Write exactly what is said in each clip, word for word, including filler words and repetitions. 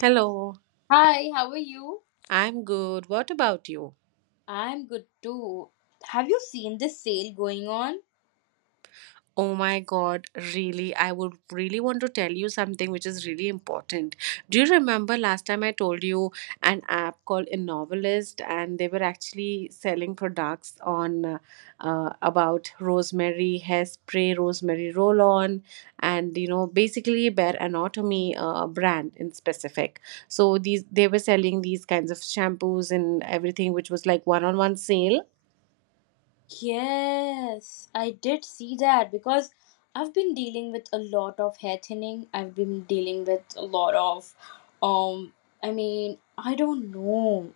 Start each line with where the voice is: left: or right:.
right: Hello,
left: Hi, how are you?
right: I'm good. What about you?
left: I'm good too. Have you seen this sale going on?
right: Oh my god, really? I would really want to tell you something which is really important. Do you remember last time I told you an app called Innovelist, and they were actually selling products on uh, uh, about rosemary hairspray, rosemary roll on, and you know, basically Bare Anatomy uh, brand in specific. So these they were selling these kinds of shampoos and everything which was like one on one sale.
left: Yes, I did see that because I've been dealing with a lot of hair thinning. I've been dealing with a lot of, um, I mean, I don't know.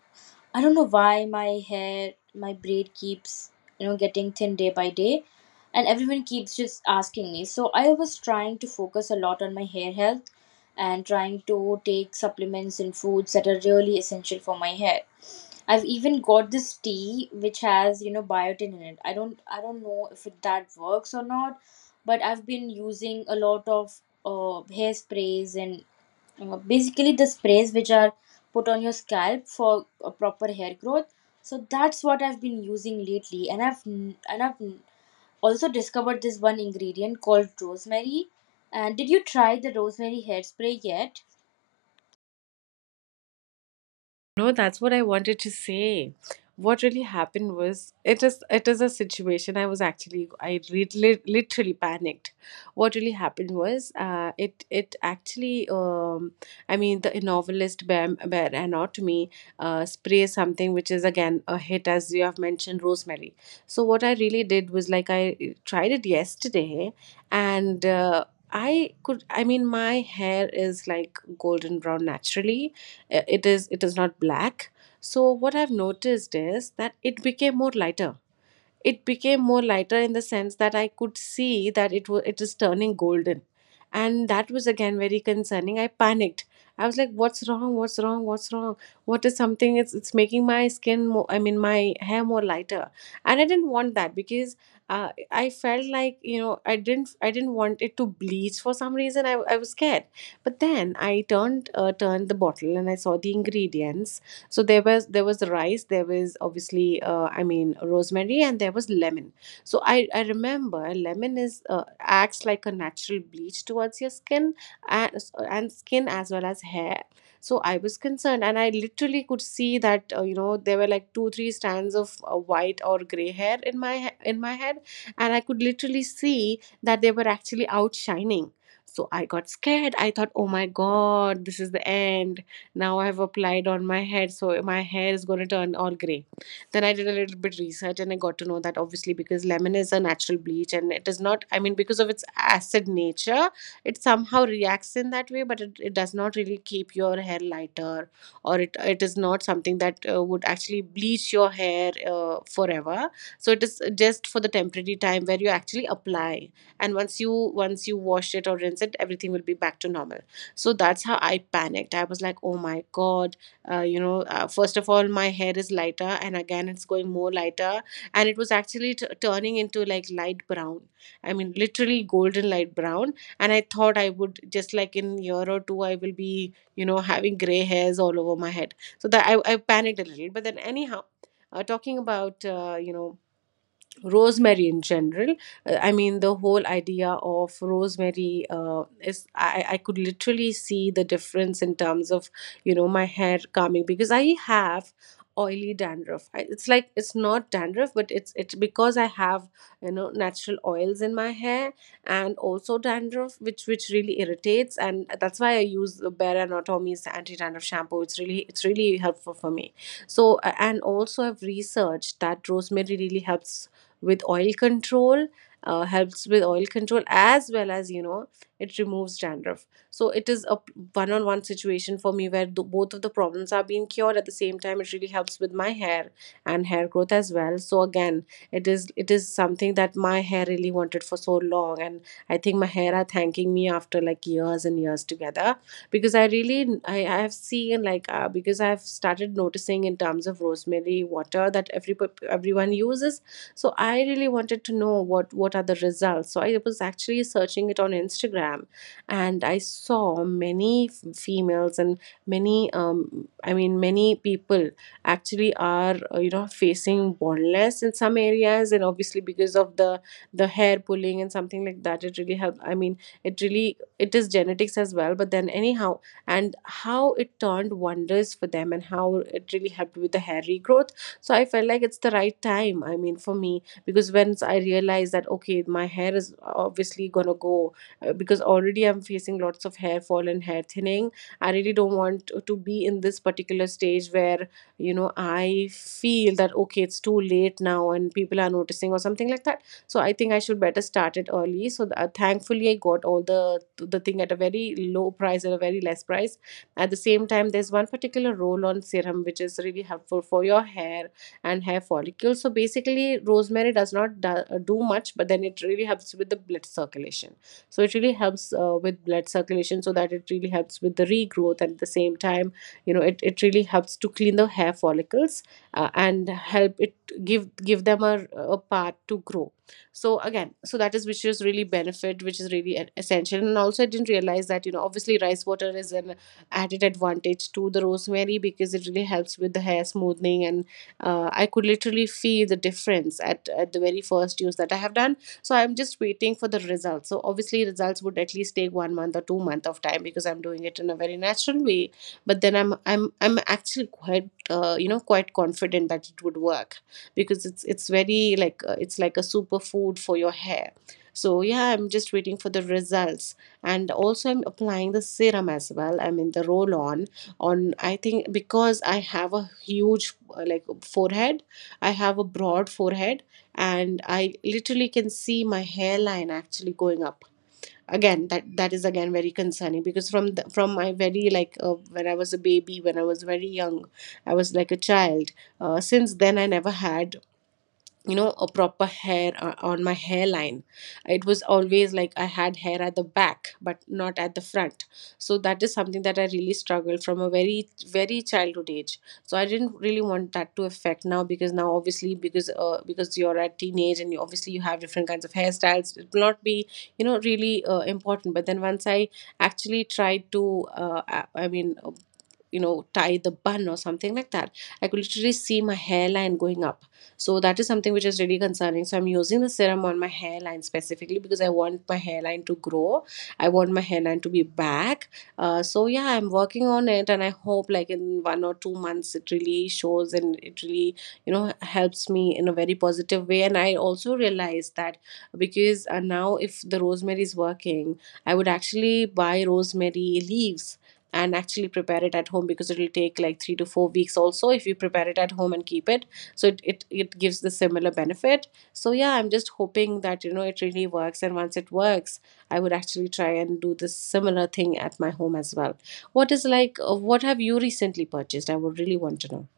left: I don't know why my hair, my braid keeps, you know, getting thin day by day. And everyone keeps just asking me. So I was trying to focus a lot on my hair health and trying to take supplements and foods that are really essential for my hair. I've even got this tea which has, you know, biotin in it. I don't I don't know if it, that works or not, but I've been using a lot of uh, hairsprays and uh, basically the sprays which are put on your scalp for a proper hair growth. So that's what I've been using lately, and i've n- and i've n- also discovered this one ingredient called rosemary. And did you try the rosemary hairspray yet?
right: No, that's what I wanted to say. What really happened was it is it is a situation. I was actually I lit lit- literally panicked. What really happened was uh, it it actually um, I mean the novelist Bear, Bear Anatomy uh, sprays something which is again a hit, as you have mentioned, rosemary. So what I really did was like I tried it yesterday, and uh, I could, I mean my hair is like golden brown naturally. Uh, it is it is not black, so what I've noticed is that it became more lighter. It became more lighter in the sense that I could see that it was it is turning golden, and that was again very concerning. I panicked. I was like, "What's wrong? What's wrong? What's wrong? What is something? It's it's making my skin more. I mean, my hair more lighter." And I didn't want that because uh, I felt like, you know, I didn't I didn't want it to bleach for some reason. I I was scared. But then I turned uh, turned the bottle and I saw the ingredients. So there was, there was rice, there was obviously uh, I mean rosemary, and there was lemon. So i i remember lemon is, uh, acts like a natural bleach towards your skin and and skin as well as hair. So I was concerned, and I literally could see that, uh, you know, there were like two three strands of uh, white or gray hair in my he- in my head, and I could literally see that they were actually outshining. So I got scared. I thought, oh my god, this is the end. Now I have applied on my head, so my hair is going to turn all gray. Then I did a little bit research and I got to know that obviously because lemon is a natural bleach, and it is not, I mean, because of its acid nature, it somehow reacts in that way, but it, it does not really keep your hair lighter, or it, it is not something that uh, would actually bleach your hair uh, forever. So it is just for the temporary time where you actually apply, and once you once you wash it or rinse it, everything will be back to normal. So that's how I panicked. I was like, oh my god, uh, you know, uh, first of all my hair is lighter, and again it's going more lighter, and it was actually t- turning into like light brown, I mean literally golden light brown. And I thought I would just, like, in a year or two I will be, you know, having gray hairs all over my head. So that i, I panicked a little, but then anyhow, uh, talking about, uh, you know, rosemary in general. Uh, I mean the whole idea of rosemary uh, is, I, I could literally see the difference in terms of, you know, my hair calming, because I have oily dandruff. I, it's like it's not dandruff, but it's it's because I have, you know, natural oils in my hair and also dandruff, which which really irritates. And that's why I use the Bare Anatomy's anti-dandruff shampoo. It's really it's really helpful for me. So a- and also I've researched that rosemary really helps with oil control, uh, helps with oil control as well as, you know, it removes dandruff. So it a a p- one-on-one situation for me, where the both of the problems are being cured at the same time. It really helps with my hair and hair growth as well. So again, it is it is something that my hair really wanted for so long, and I think my hair are thanking me after like years and years together, because I really, i, I have seen like, uh, because I've started noticing in terms of rosemary water that every pep- everyone uses. So I really wanted to know what what are the results. So I was actually searching it on Instagram, and I saw many f- females and many um, I mean many people actually are, uh, you know, facing baldness in some areas, and obviously because of the the hair pulling and something like that, it really helped. I mean, it really, it is genetics as well, but then anyhow, and how it turned wonders for them and how it really helped with the hair regrowth. So I felt like it's the right time, I mean for me, because once I realized that okay, my hair is obviously gonna go, uh, because already I'm facing lots of hair fall and hair thinning, I really don't want to to be in this particular stage where, you know, I feel that okay, it's too late now and people are noticing or something like that. So I think I should better start it early. So th- uh, thankfully, I got all the the thing at a very low price, at a very less price. At the same time, there's one particular roll on serum which is really helpful for your hair and hair follicles. So basically, rosemary does not do, uh, do much, but then it really helps with the blood circulation. So it really helps uh, with blood circulation, so that it really helps with the regrowth. And at the same time, you know, it, it really helps to clean the hair follicles uh, and help it give give them a, a path to grow. So again, so that is which is really benefit, which is really e- essential. And also, I didn't realize that, you know, obviously, rice water is an added advantage to the rosemary because it really helps with the hair smoothing. And uh, I could literally feel the difference at, at the very first use that I have done. So I'm just waiting for the results. So obviously, results would at least take one month or two month of time, because I'm doing it in a very natural way. But then i'm i'm i'm actually quite, uh, you know, quite confident that it would work, because it's it's very like, uh, it's like a superfood for your hair. So yeah, I'm just waiting for the results. And also I'm applying the serum as well, I mean the roll on, on. I think because I have a huge, uh, like, forehead, I have a broad forehead, and I literally can see my hairline actually going up. Again, that that is again very concerning, because from the, from my very like, uh, when I was a baby, when I was very young, I was like a child, uh, since then I never had, you know, a proper hair uh, on my hairline. It was always like I had hair at the back, but not at the front. So that is something that I really struggled from a very very childhood age. So I didn't really want that to affect now, because now obviously because uh, because you're at teenage and you obviously you have different kinds of hairstyles, it will not be, you know, really uh, important. But then once I actually tried to, uh, i I mean, uh, you know, tie the bun or something like that, I could literally see my hairline going up. So that is something which is really concerning. So I'm using the serum on my hairline specifically, because I want my hairline to grow. I want my hairline to be back. Uh, so yeah, I'm working on it, and I hope like in one or two months it really shows, and it really, you know, helps me in a very positive way. And I also realized that, because uh, now if the rosemary is working, I would actually buy rosemary leaves and actually prepare it at home, because it will take like three to four weeks also if you prepare it at home and keep it. So it, it it gives the similar benefit. So yeah, I'm just hoping that, you know, it really works, and once it works, I would actually try and do this similar thing at my home as well. What is like, uh, what have you recently purchased? I would really want to know.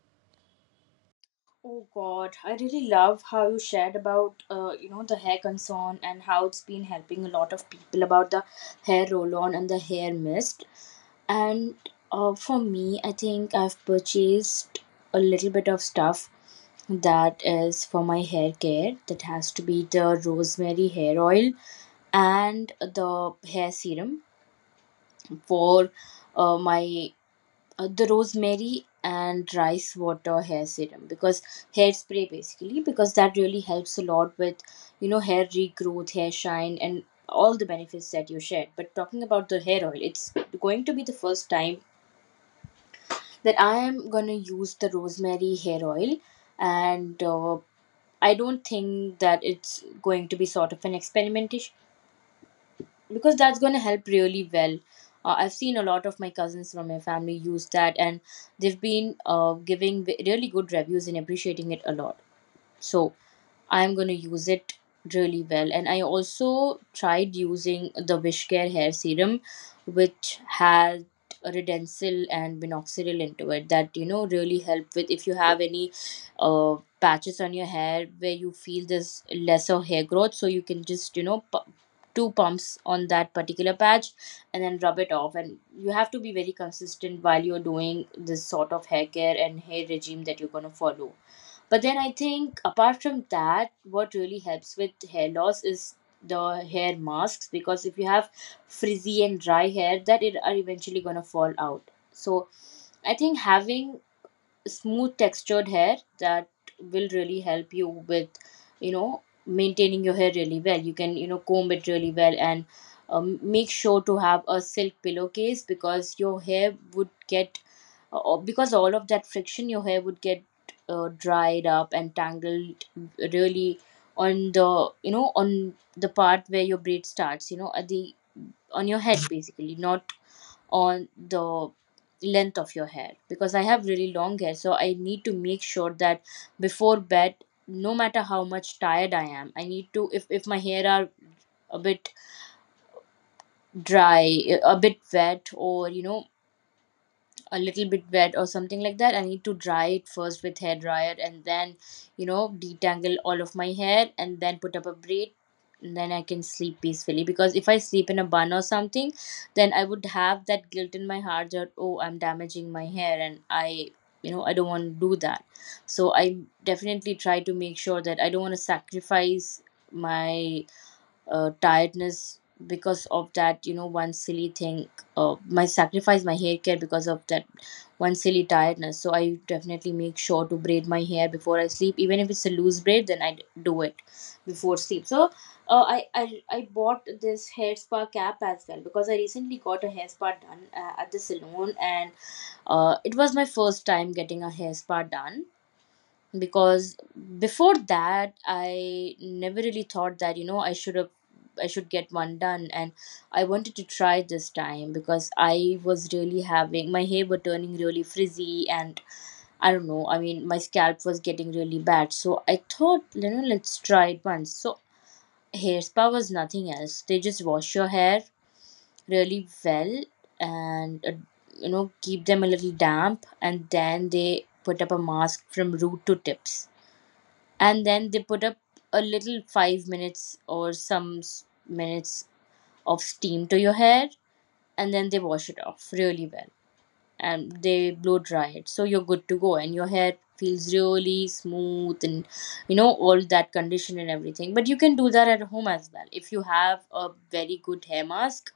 left: Oh god, I really love how you shared about uh, you know the hair concern and how it's been helping a lot of people about the hair roll on and the hair mist. And uh, for me, I think I've purchased a little bit of stuff that is for my hair care. That has to be the rosemary hair oil and the hair serum for uh, my uh, the rosemary and rice water hair serum, because hair spray basically, because that really helps a lot with you know hair regrowth, hair shine, and all the benefits that you shared. But talking about the hair oil, it's going to be the first time that I am gonna use the rosemary hair oil, and uh, I don't think that it's going to be sort of an experimentation, because that's gonna help really well. Uh, I've seen a lot of my cousins from my family use that, and they've been uh, giving v- really good reviews and appreciating it a lot. So I'm gonna use it really well. And I also tried using the Wishcare hair serum, which had redensil and minoxidil into it, that you know really help with if you have any uh, patches on your hair where you feel this lesser hair growth. So you can just you know pu- two pumps on that particular patch and then rub it off, and you have to be very consistent while you're doing this sort of hair care and hair regime that you're going to follow. But then, I think, apart from that, what really helps with hair loss is the hair masks, because if you have frizzy and dry hair, that it are eventually gonna fall out. So I think having smooth textured hair, that will really help you with you know maintaining your hair really well. You can you know comb it really well, and um, make sure to have a silk pillowcase, because your hair would get uh, because all of that friction your hair would get uh, dried up and tangled, really on the you know on the part where your braid starts, you know at the on your head basically, not on the length of your hair, because I have really long hair. So I need to make sure that before bed, no matter how much tired I am, I need to, if if my hair are a bit dry, a bit wet, or you know a little bit wet or something like that, I need to dry it first with hair dryer and then you know detangle all of my hair and then put up a braid, and then I can sleep peacefully. Because if I sleep in a bun or something, then I would have that guilt in my heart, that oh, I'm damaging my hair and I you know I don't want to do that. So I definitely try to make sure that I don't want to sacrifice my uh, tiredness because of that you know one silly thing. Uh, my sacrifice my hair care because of that one silly tiredness. So I definitely make sure to braid my hair before I sleep, even if it's a loose braid, then i d- do it before sleep. So uh, I, I i bought this hair spa cap as well, because I recently got a hair spa done uh, at the salon, and uh, it was my first time getting a hair spa done. Because before that, I never really thought that you know i should have I should get one done. And I wanted to try this time because I was really having my hair were turning really frizzy, and I don't know, I mean my scalp was getting really bad. So I thought, you know let's try it once. So hair spa was nothing else, they just wash your hair really well, and uh, you know keep them a little damp, and then they put up a mask from root to tips, and then they put up a little five minutes or some s- minutes of steam to your hair, and then they wash it off really well, and they blow dry it, so you're good to go and your hair feels really smooth and you know all that condition and everything. But you can do that at home as well if you have a very good hair mask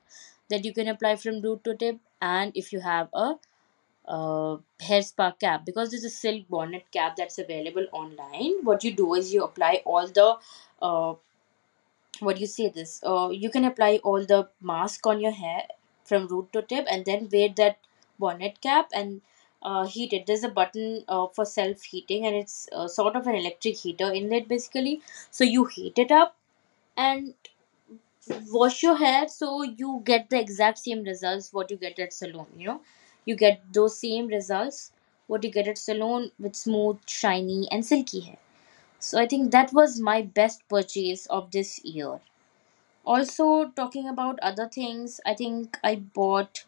left: that you can apply from root to tip, and if you have a uh, hair spa cap, because there's a silk bonnet cap that's available online. What you do is you apply all the uh, what do you say this uh, you can apply all the mask on your hair from root to tip, and then wear that bonnet cap, and uh, heat it. There's a button uh, for self heating, and it's uh, sort of an electric heater in it basically. So you heat it up and wash your hair, so you get the exact same results what you get at salon, you know you get those same results what you get at salon, with smooth, shiny and silky hair. So I think that was my best purchase of this year. Also, talking about other things, I think I bought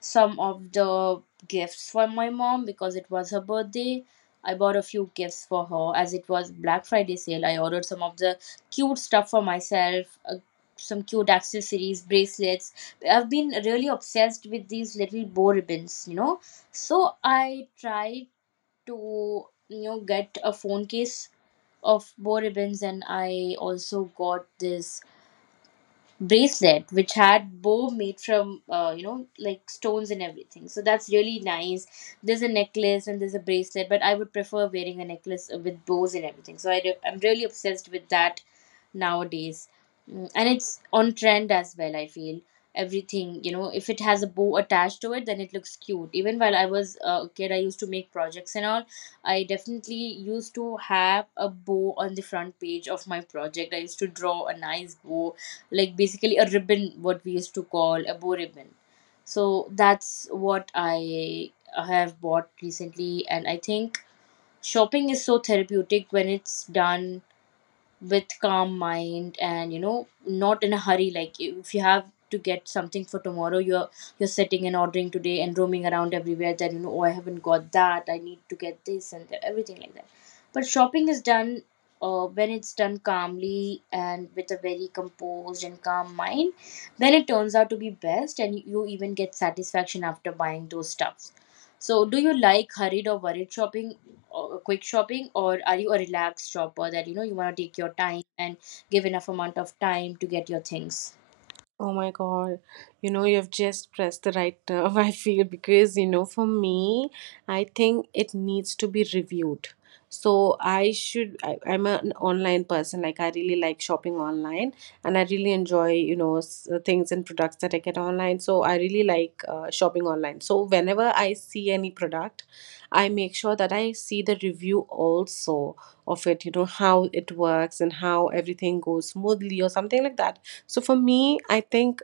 left: some of the gifts for my mom because it was her birthday. I bought a few gifts for her as it was Black Friday sale. I ordered some of the cute stuff for myself, uh, some cute accessories, bracelets. I've been really obsessed with these little bow ribbons, you know. So I tried to, you know, get a phone case of bow ribbons, and I also got this bracelet which had bow made from uh, you know like stones and everything, so that's really nice. There's a necklace and there's a bracelet, but I would prefer wearing a necklace uh, with bows and everything. So I do, I'm really obsessed with that nowadays. Mm, and it's on trend as well, I feel. Everything, you know if it has a bow attached to it, then it looks cute. Even while I was a kid, I used to make projects and all, I definitely used to have a bow on the front page of my project. I used to draw a nice bow, like basically a ribbon, what we used to call a bow ribbon. So that's what I have bought recently. And I think shopping is so therapeutic when it's done with calm mind and you know not in a hurry. Like if you have to get something for tomorrow, you're you're sitting and ordering today and roaming around everywhere, that you know oh, I haven't got that, I need to get this and that, everything like that. But shopping is done, uh, when it's done calmly and with a very composed and calm mind, then it turns out to be best, and you even get satisfaction after buying those stuffs. So, do you like hurried or worried shopping, or quick shopping, or are you a relaxed shopper that you know you want to take your time and give enough amount of time to get your things?
right: Oh my God, you know, you've just pressed the right nerve, I feel, because, you know, for me, I think it needs to be reviewed. So I should, I, I'm an online person. Like, I really like shopping online and I really enjoy, you know, s- uh, things and products that I get online. So I really like uh, shopping online. So whenever I see any product, I make sure that I see the review also of it, you know, how it works and how everything goes smoothly or something like that. So for me, I think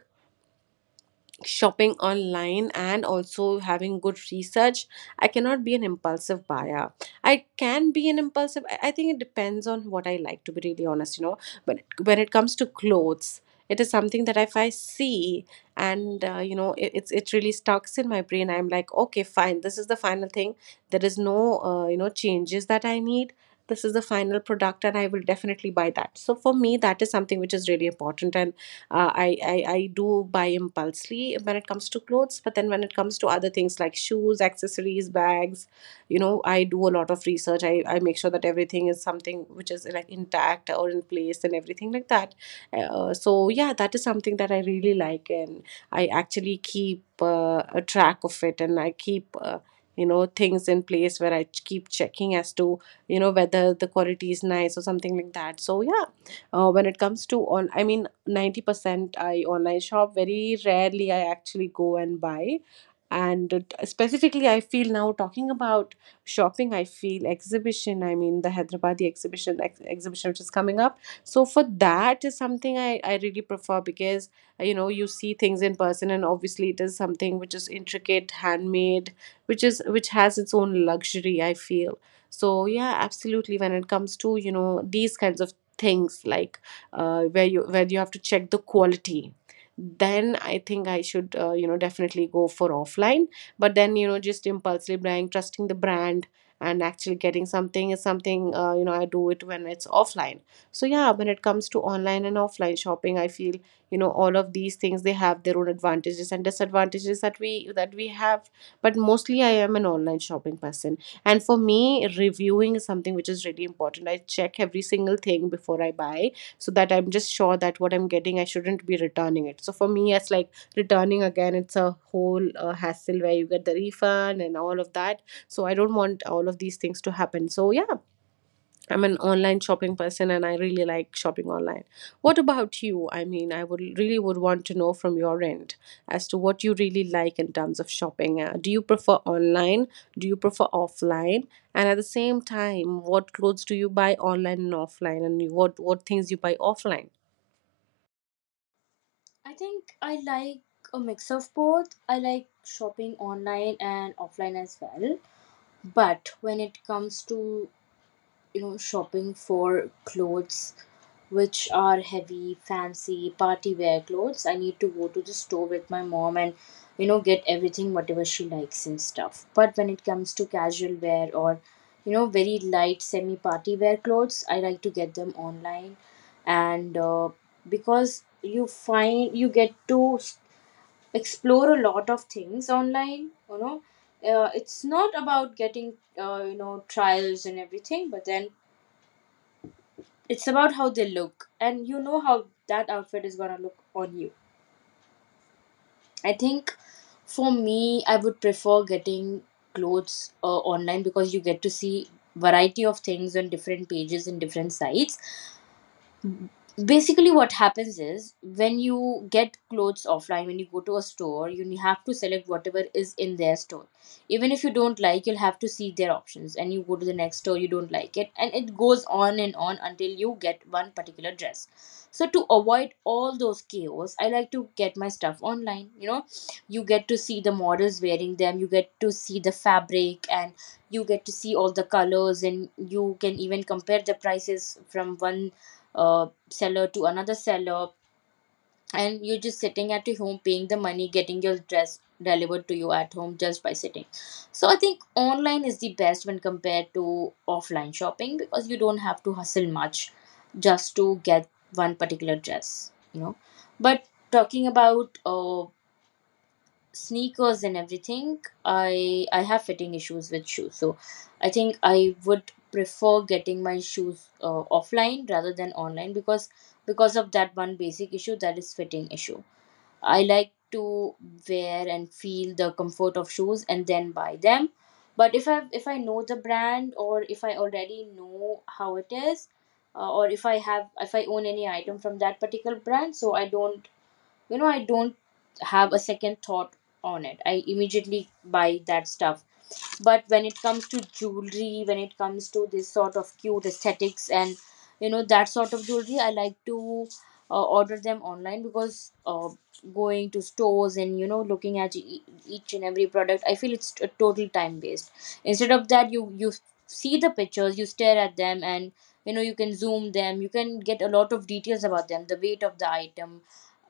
right: shopping online and also having good research, I cannot be an impulsive buyer. I can be an impulsive. I I think it depends on what I like. To be really honest, you know, but when it comes to clothes, it is something that if I see and uh, you know, it, it's it really stucks in my brain. I'm like, okay, fine, this is the final thing. There is no uh, you know changes that I need. This is the final product, and I will definitely buy that. So for me, that is something which is really important. And uh, I, I i do buy impulsively when it comes to clothes, but then when it comes to other things like shoes, accessories, bags, you know, I do a lot of research. I, I make sure that everything is something which is like intact or in place and everything like that. Uh, so yeah, that is something that I really like. And I actually keep uh, a track of it, and I keep uh, you know, things in place where i ch- keep checking as to, you know, whether the quality is nice or something like that. So yeah, uh, when it comes to on I mean, ninety percent I online shop. Very rarely I actually go and buy. And it- specifically, I feel now talking about shopping, I feel exhibition, I mean the Hyderabadi exhibition, ex- exhibition which is coming up. So for that is something i i really prefer, because uh, you know, you see things in person, and obviously it is something which is intricate, handmade, which is which has its own luxury, I feel. So yeah, absolutely, when it comes to, you know, these kinds of things like, uh, where you where you have to check the quality, then I think I should, uh, you know, definitely go for offline. But then, you know, just impulsively buying, trusting the brand, and actually getting something is something, uh, you know, I do it when it's offline. So yeah, when it comes to online and offline shopping, I feel, you know, all of these things, they have their own advantages and disadvantages that we that we have. But mostly I am an online shopping person. And for me, reviewing is something which is really important. I check every single thing before I buy, so that I'm just sure that what I'm getting, I shouldn't be returning it. So for me, it's like returning again, it's a whole uh, hassle where you get the refund and all of that. So I don't want all of these things to happen. So yeah, I'm an online shopping person, and I really like shopping online. What about you? I mean, I would really would want to know from your end as to what you really like in terms of shopping. Uh, do you prefer online? Do you prefer offline? And at the same time, what clothes do you buy online and offline, and you- what what things you buy offline?
left: I think I like a mix of both. I like shopping online and offline as well. But when it comes to you know shopping for clothes which are heavy fancy party wear clothes, I need to go to the store with my mom and you know get everything whatever she likes and stuff. But when it comes to casual wear, or you know very light semi party wear clothes, I like to get them online. And uh, because you find you get to s- explore a lot of things online you know uh, It's not about getting uh, you know trials and everything, but then it's about how they look, and you know how that outfit is gonna look on you. I think for me, I would prefer getting clothes uh, online because you get to see variety of things on different pages and different sites. Basically what happens is when you get clothes offline, when you go to a store, you have to select whatever is in their store. Even if you don't like, you'll have to see their options, and you go to the next store, you don't like it, and it goes on and on until you get one particular dress. So to avoid all those chaos, I like to get my stuff online, you know. You get to see the models wearing them, you get to see the fabric, and you get to see all the colors, and you can even compare the prices from one uh seller to another seller. And you're just sitting at your home, paying the money, getting your dress delivered to you at home just by sitting. So I think online is the best when compared to offline shopping because you don't have to hustle much just to get one particular dress, you know. But talking about uh, sneakers and everything, i i have fitting issues with shoes, so I think I would prefer getting my shoes uh, offline rather than online because because of that one basic issue, that is fitting issue. I like to wear and feel the comfort of shoes and then buy them. But if I if i know the brand, or if I already know how it is, uh, or if I have if i own any item from that particular brand, so I don't, you know I don't have a second thought on it, I immediately buy that stuff. But when it comes to jewelry, when it comes to this sort of cute aesthetics and, you know, that sort of jewelry, I like to uh, order them online because uh, going to stores and, you know, looking at e- each and every product, I feel it's a total time waste. Instead of that, you you see the pictures, you stare at them, and, you know, you can zoom them, you can get a lot of details about them, the weight of the item,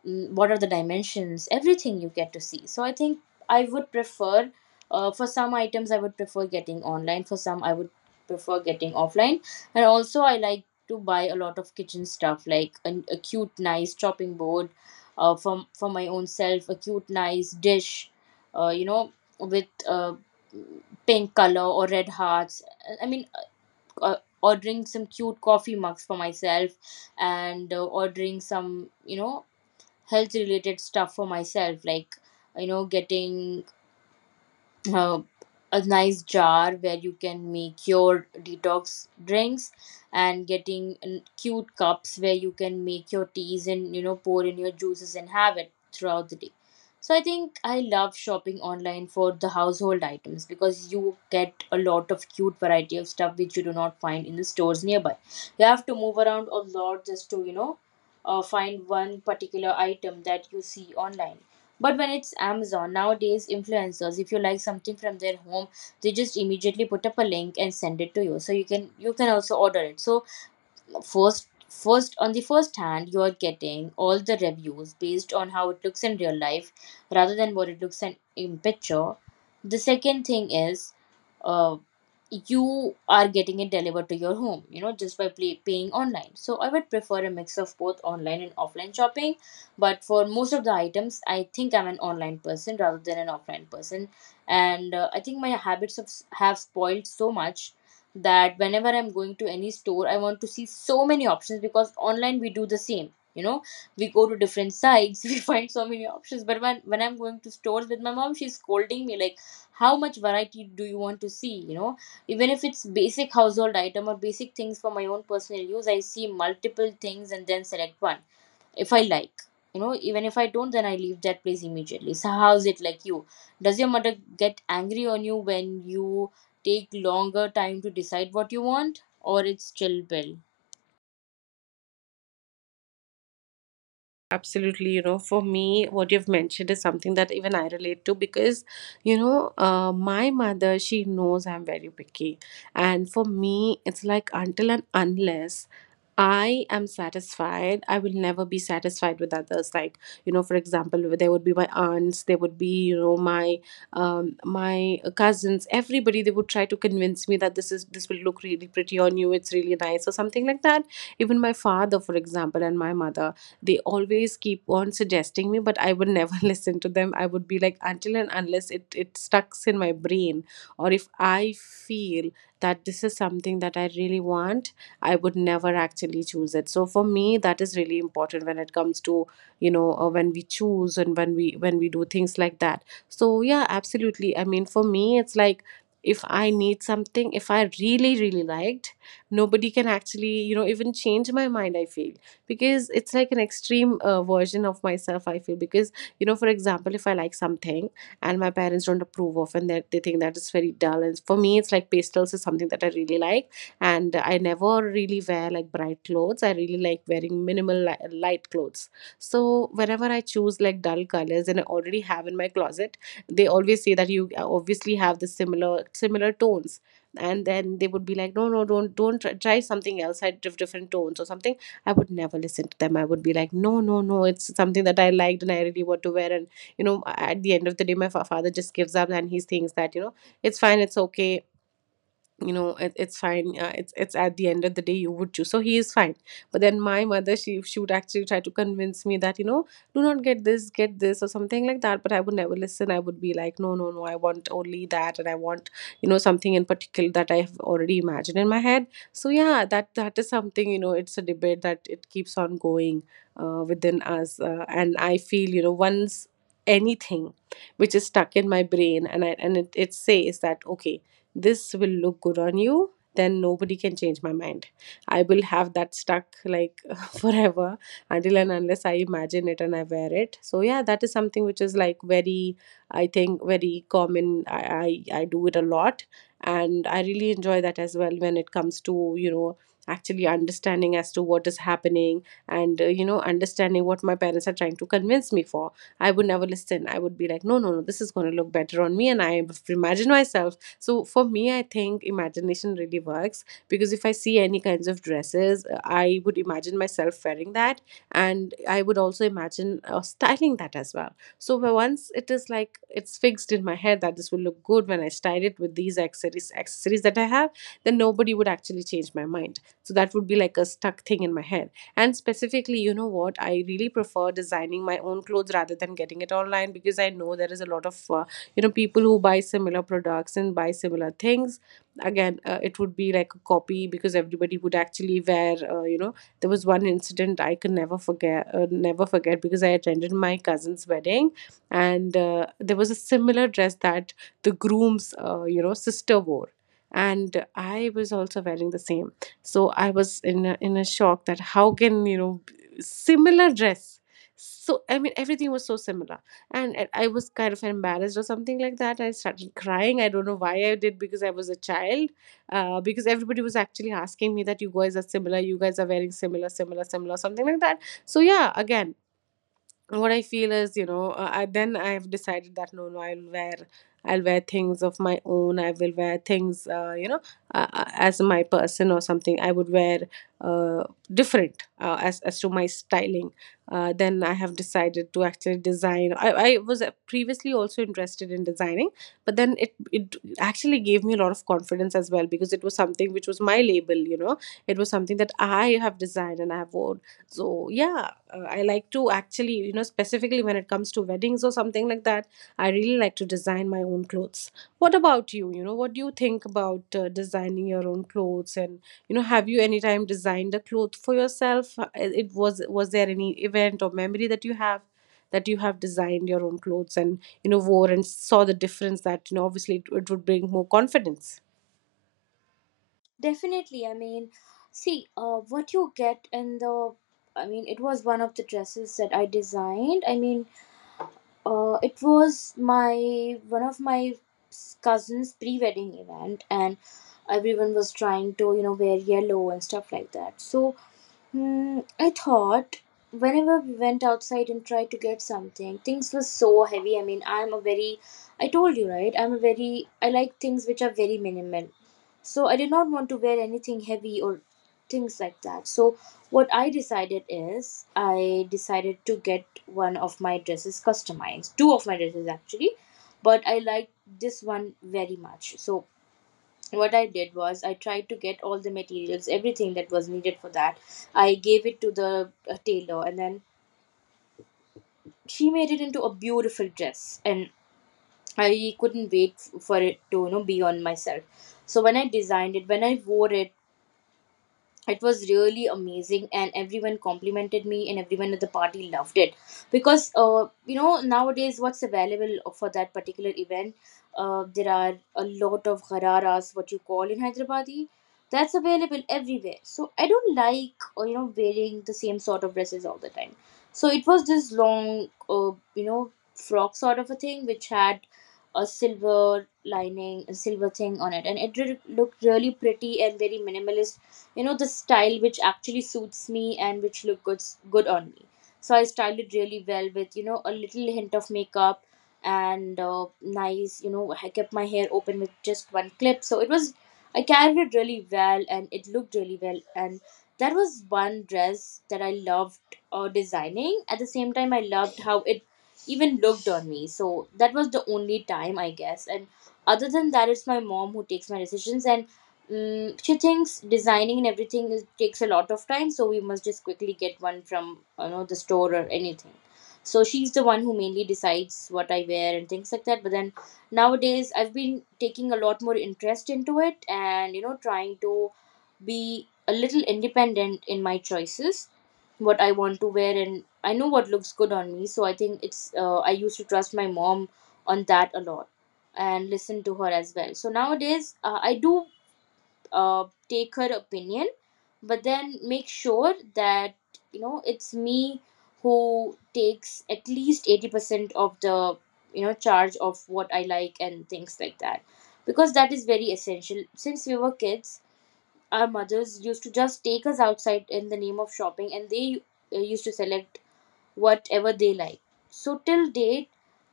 left: l- what are the dimensions, everything you get to see. So I think I would prefer, uh, for some items I would prefer getting online, for some I would prefer getting offline. And also I like to buy a lot of kitchen stuff like an, a cute nice chopping board, uh, from for my own self, a cute nice dish, uh, you know with uh, pink color or red hearts. i mean uh, Ordering some cute coffee mugs for myself, and uh, ordering some, you know, health related stuff for myself, like, you know, getting uh, a nice jar where you can make your detox drinks, and getting n- cute cups where you can make your teas and, you know, pour in your juices and have it throughout the day. So I think I love shopping online for the household items because you get a lot of cute variety of stuff which you do not find in the stores nearby. You have to move around a lot just to, you know, uh, find one particular item that you see online. But when it's Amazon, nowadays influencers, if you like something from their home, they just immediately put up a link and send it to you. So you can you can also order it. So first first on the first hand, you are getting all the reviews based on how it looks in real life rather than what it looks in, in picture. The second thing is, uh, you are getting it delivered to your home, you know, just by play, paying online. So I would prefer a mix of both online and offline shopping. But for most of the items, I think I'm an online person rather than an offline person. And uh, I think my habits have, have spoiled so much that whenever I'm going to any store, I want to see so many options because online we do the same. You know, we go to different sites, we find so many options. But when when I'm going to stores with my mom, she's scolding me like, "How much variety do you want to see?" You know, even if it's basic household item or basic things for my own personal use, I see multiple things and then select one if I like. You know, even if I don't, then I leave that place immediately. So, how's it like you? Does your mother get angry on you when you take longer time to decide what you want, or it's chill bill?
right: Absolutely, you know, for me, what you've mentioned is something that even I relate to, because, you know, uh, my mother, she knows I'm very picky. And for me, it's like until and unless I am satisfied, I will never be satisfied with others. Like, you know, for example, there would be my aunts, there would be, you know, my um, my cousins, everybody, they would try to convince me that this is this will look really pretty on you, it's really nice, or something like that. Even my father, for example, and my mother, they always keep on suggesting me, but I would never listen to them. I would be like, until and unless it it stucks in my brain, or if I feel that this is something that I really want, I would never actually choose it. So for me, that is really important when it comes to, you know, uh, when we choose and when we when we do things like that. So yeah, absolutely, I mean, for me, it's like if I need something, if I really really liked, nobody can actually, you know, even change my mind, I feel. Because it's like an extreme uh, version of myself, I feel. Because, you know, for example, if I like something, and my parents don't approve of, and that they think that is very dull, and for me it's like pastels is something that I really like, and I never really wear like bright clothes. I really like wearing minimal li- light clothes. So whenever I choose like dull colors and I already have in my closet, they always say that you uh, obviously have the similar similar tones. And then they would be like, no, no, don't don't try, try something else, I have different tones or something. I would never listen to them. I would be like, no, no, no, it's something that I liked and I really want to wear. And, you know, at the end of the day, my fa- father just gives up, and he thinks that, you know, it's fine, it's okay, you know it, it's fine, uh, it's it's at the end of the day you would choose, so he is fine. But then my mother, she she would actually try to convince me that, you know, do not get this, get this or something like that. But I would never listen. I would be like, no, no, no, I want only that, and I want, you know, something in particular that I have already imagined in my head. So yeah, that that is something. You know, it's a debate that it keeps on going uh, within us. Uh, and I feel, you know, once anything which is stuck in my brain, and I, and it, it says that, okay, this will look good on you, then nobody can change my mind. I will have that stuck like forever until and unless I imagine it and I wear it. So yeah, that is something which is like very, I think very common. I i, I do it a lot, and I really enjoy that as well when it comes to, you know, actually understanding as to what is happening. And uh, you know, understanding what my parents are trying to convince me for. I would never listen. I would be like, no, no, no, this is going to look better on me. And I imagine myself. So for me, I think imagination really works, because if I see any kinds of dresses, uh, I would imagine myself wearing that, and I would also imagine uh, styling that as well. So where once it is like it's fixed in my head that this will look good when I style it with these accessories accessories that I have, then nobody would actually change my mind. So that would be like a stuck thing in my head. And specifically, you know what? I really prefer designing my own clothes rather than getting it online, because I know there is a lot of, uh, you know, people who buy similar products and buy similar things again. Uh, it would be like a copy, because everybody would actually wear, uh, you know there was one incident I can never forget, uh, never forget, because I attended my cousin's wedding. And uh, there was a similar dress that the groom's, uh, you know, sister wore, and I was also wearing the same. So I was in a, in a shock that how can, you know, similar dress. So I mean everything was so similar, and I I was kind of embarrassed or something like that. I started crying. I don't know why I did, because I was a child. Uh, because everybody was actually asking me that you guys are similar, you guys are wearing similar, similar, similar, something like that. So yeah, again, what I feel is, you know, uh, I then I've decided that, no, no, I'll wear, I'll wear, things of my own. I will wear things, uh, you know, uh, uh, as my person or something. I would wear uh, different, uh, as as to my styling. Uh, then I have decided to actually design. I, I was uh, previously also interested in designing, but then it it actually gave me a lot of confidence as well, because it was something which was my label. You know, it was something that I have designed and I have worn. So yeah, uh, I like to actually, you know, specifically when it comes to weddings or something like that, I really like to design my own clothes. What about you? You know, what do you think about uh, designing your own clothes? And you know, have you any time designed a cloth for yourself? Uh, it was was there any event or memory that you have, that you have designed your own clothes and you know wore and saw the difference that you know obviously it, it would bring more confidence?
left: Definitely. I mean, see, uh, what you get in the, I mean, it was one of the dresses that I designed. I mean, uh, it was my one of my cousin's pre-wedding event, and everyone was trying to, you know, wear yellow and stuff like that. So hmm, I thought whenever we went outside and tried to get something, things were so heavy. I mean, I'm a very, I told you, right? I'm a very, I like things which are very minimal. So I did not want to wear anything heavy or things like that. So what I decided is, I decided to get one of my dresses customized, two of my dresses actually, but I liked this one very much. So what I did was I tried to get all the materials, everything that was needed for that. I gave it to the uh, tailor, and then she made it into a beautiful dress, and I couldn't wait f- for it to, you know, be on myself. So when I designed it, when I wore it, it was really amazing and everyone complimented me and everyone at the party loved it because, uh, you know, nowadays what's available for that particular event, uh, there are a lot of hararas, what you call in Hyderabadi, that's available everywhere. So I don't like, uh, you know, wearing the same sort of dresses all the time. So it was this long, uh, you know, frock sort of a thing, which had a silver lining, a silver thing on it, and it re- looked really pretty and very minimalist, you know, the style which actually suits me and which look good good on me. So I styled it really well with, you know, a little hint of makeup, and uh, nice, you know, I kept my hair open with just one clip. So it was, I carried it really well and it looked really well. And that was one dress that I loved uh, designing. At the same time, I loved how it even looked on me. So that was the only time I guess. And other than that, it's my mom who takes my decisions. And mm, she thinks designing and everything is, takes a lot of time, so we must just quickly get one from, you know, the store or anything. So she's the one who mainly decides what I wear and things like that. But then nowadays, I've been taking a lot more interest into it, and, you know, trying to be a little independent in my choices, what I want to wear, and I know what looks good on me. So I think it's, uh, I used to trust my mom on that a lot and listen to her as well. So nowadays, uh, I do, uh, take her opinion, but then make sure that, you know, it's me who takes at least eighty percent of the, you know, charge of what I like and things like that, because that is very essential. Since we were kids, our mothers used to just take us outside in the name of shopping, and they uh, used to select whatever they like. So till date,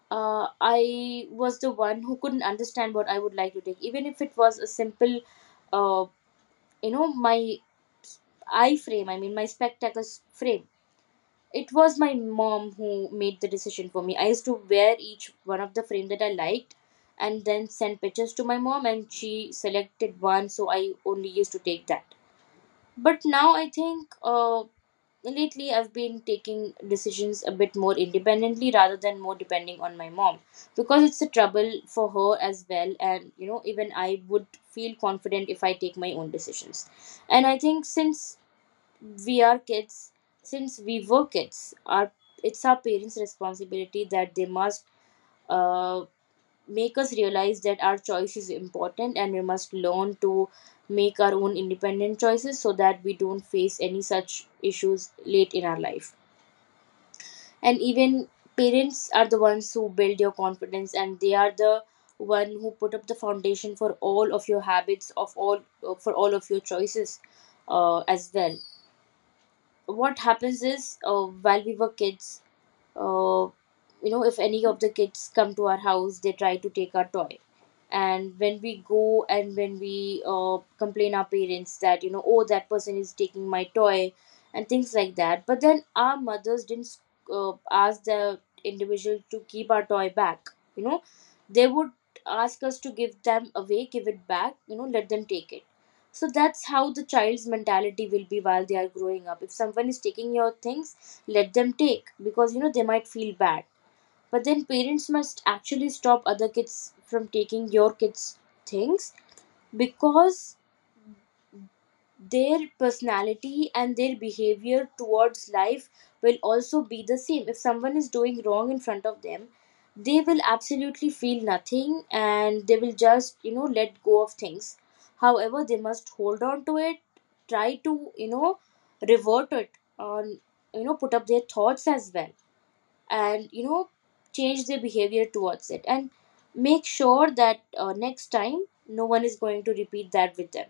left: uh, I was the one who couldn't understand what I would like to take, even if it was a simple, uh, you know my eye frame I mean my spectacles frame, it was my mom who made the decision for me. I used to wear each one of the frame that I liked and then send pictures to my mom and she selected one, so I only used to take that. But now I think, uh, lately I've been taking decisions a bit more independently rather than more depending on my mom, because it's a trouble for her as well, and, you know, even I would feel confident if I take my own decisions. And I think since we are kids since we were kids, our it's our parents responsibility that they must uh, make us realize that our choice is important and we must learn to make our own independent choices so that we don't face any such issues late in our life. And even parents are the ones who build your confidence, and they are the one who put up the foundation for all of your habits, of all for all of your choices, uh, as well. What happens is, uh, while we were kids uh, you know if any of the kids come to our house, they try to take our toy, and when we go and when we uh, complain our parents that, you know, oh, that person is taking my toy and things like that, but then our mothers didn't uh, ask the individual to keep our toy back, you know. They would ask us to give them away, give it back, you know, let them take it. So that's how the child's mentality will be while they are growing up. If someone is taking your things, let them take, because, you know, they might feel bad. But then parents must actually stop other kids from taking your kids' things, because their personality and their behavior towards life will also be the same. If someone is doing wrong in front of them, they will absolutely feel nothing and they will just, you know, let go of things. However, they must hold on to it, try to, you know, revert it, or, you know, put up their thoughts as well, and, you know, change their behavior towards it, and make sure that, uh, next time no one is going to repeat that with them.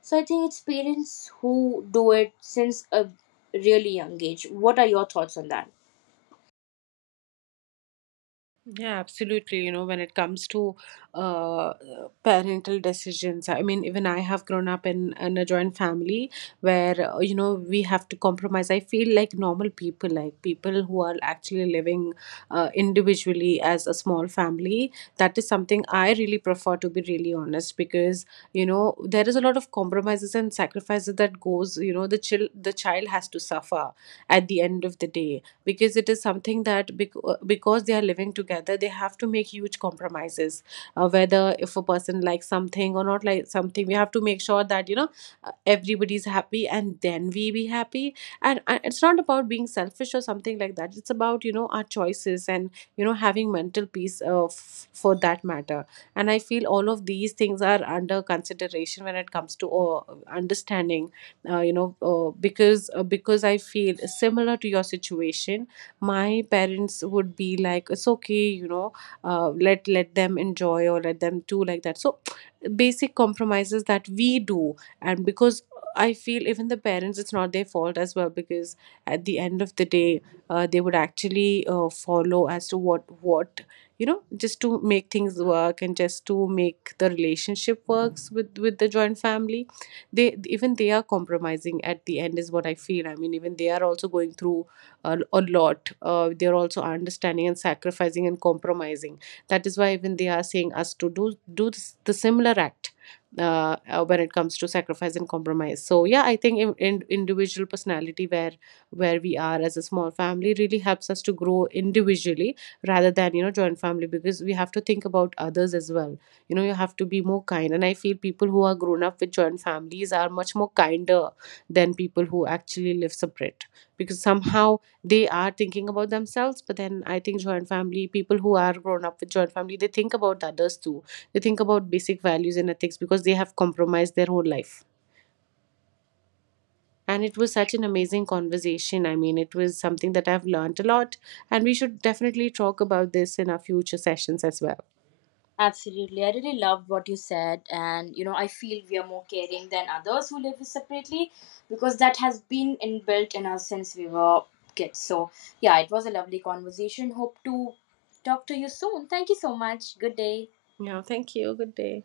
left: So I think it's parents who do it since a really young age. What are your thoughts on that?
right: Yeah, absolutely. You know, when it comes to uh, parental decisions, I mean, even I have grown up in, in a joint family where, uh, you know, we have to compromise. I feel like normal people, like people who are actually living uh, individually as a small family, that is something I really prefer, to be really honest, because, you know, there is a lot of compromises and sacrifices that goes, you know, the, chil- the child has to suffer at the end of the day, because it is something that bec- uh, because they are living together, they have to make huge compromises. Uh, whether if a person likes something or not like something, we have to make sure that you know, uh, everybody's happy and then we be happy. And, and it's not about being selfish or something like that. It's about, you know, our choices and you know, having mental peace, uh, f- for that matter. And I feel all of these things are under consideration when it comes to uh, understanding, uh, you know uh, because uh, because I feel similar to your situation, my parents would be like, it's okay, you know, uh, let let them enjoy, or let them do like that. So basic compromises that we do. And because I feel even the parents, it's not their fault as well, because at the end of the day, uh, they would actually uh, follow as to what what you know, just to make things work and just to make the relationship works with with the joint family. They, even they are compromising at the end, is what I feel. I mean, even they are also going through a, a lot. Uh, they're also understanding and sacrificing and compromising. That is why even they are saying us to do do this, the similar act, uh, uh, when it comes to sacrifice and compromise. So yeah, I think in, in individual personality where where we are as a small family, really helps us to grow individually rather than, you know, joint family, because we have to think about others as well. You know, you have to be more kind, and I feel people who are grown up with joint families are much more kinder than people who actually live separate. Because somehow they are thinking about themselves, but then I think joint family, people who are grown up with joint family, they think about others too. They think about basic values and ethics because they have compromised their whole life. And it was such an amazing conversation. I mean, it was something that I've learned a lot, and we should definitely talk about this in our future sessions as well.
left: Absolutely. I really loved what you said. And, you know, I feel we are more caring than others who live separately because that has been inbuilt in us since we were kids. So, yeah, it was a lovely conversation. Hope to talk to you soon. Thank you so much. Good day.
right: Yeah, thank you. Good day.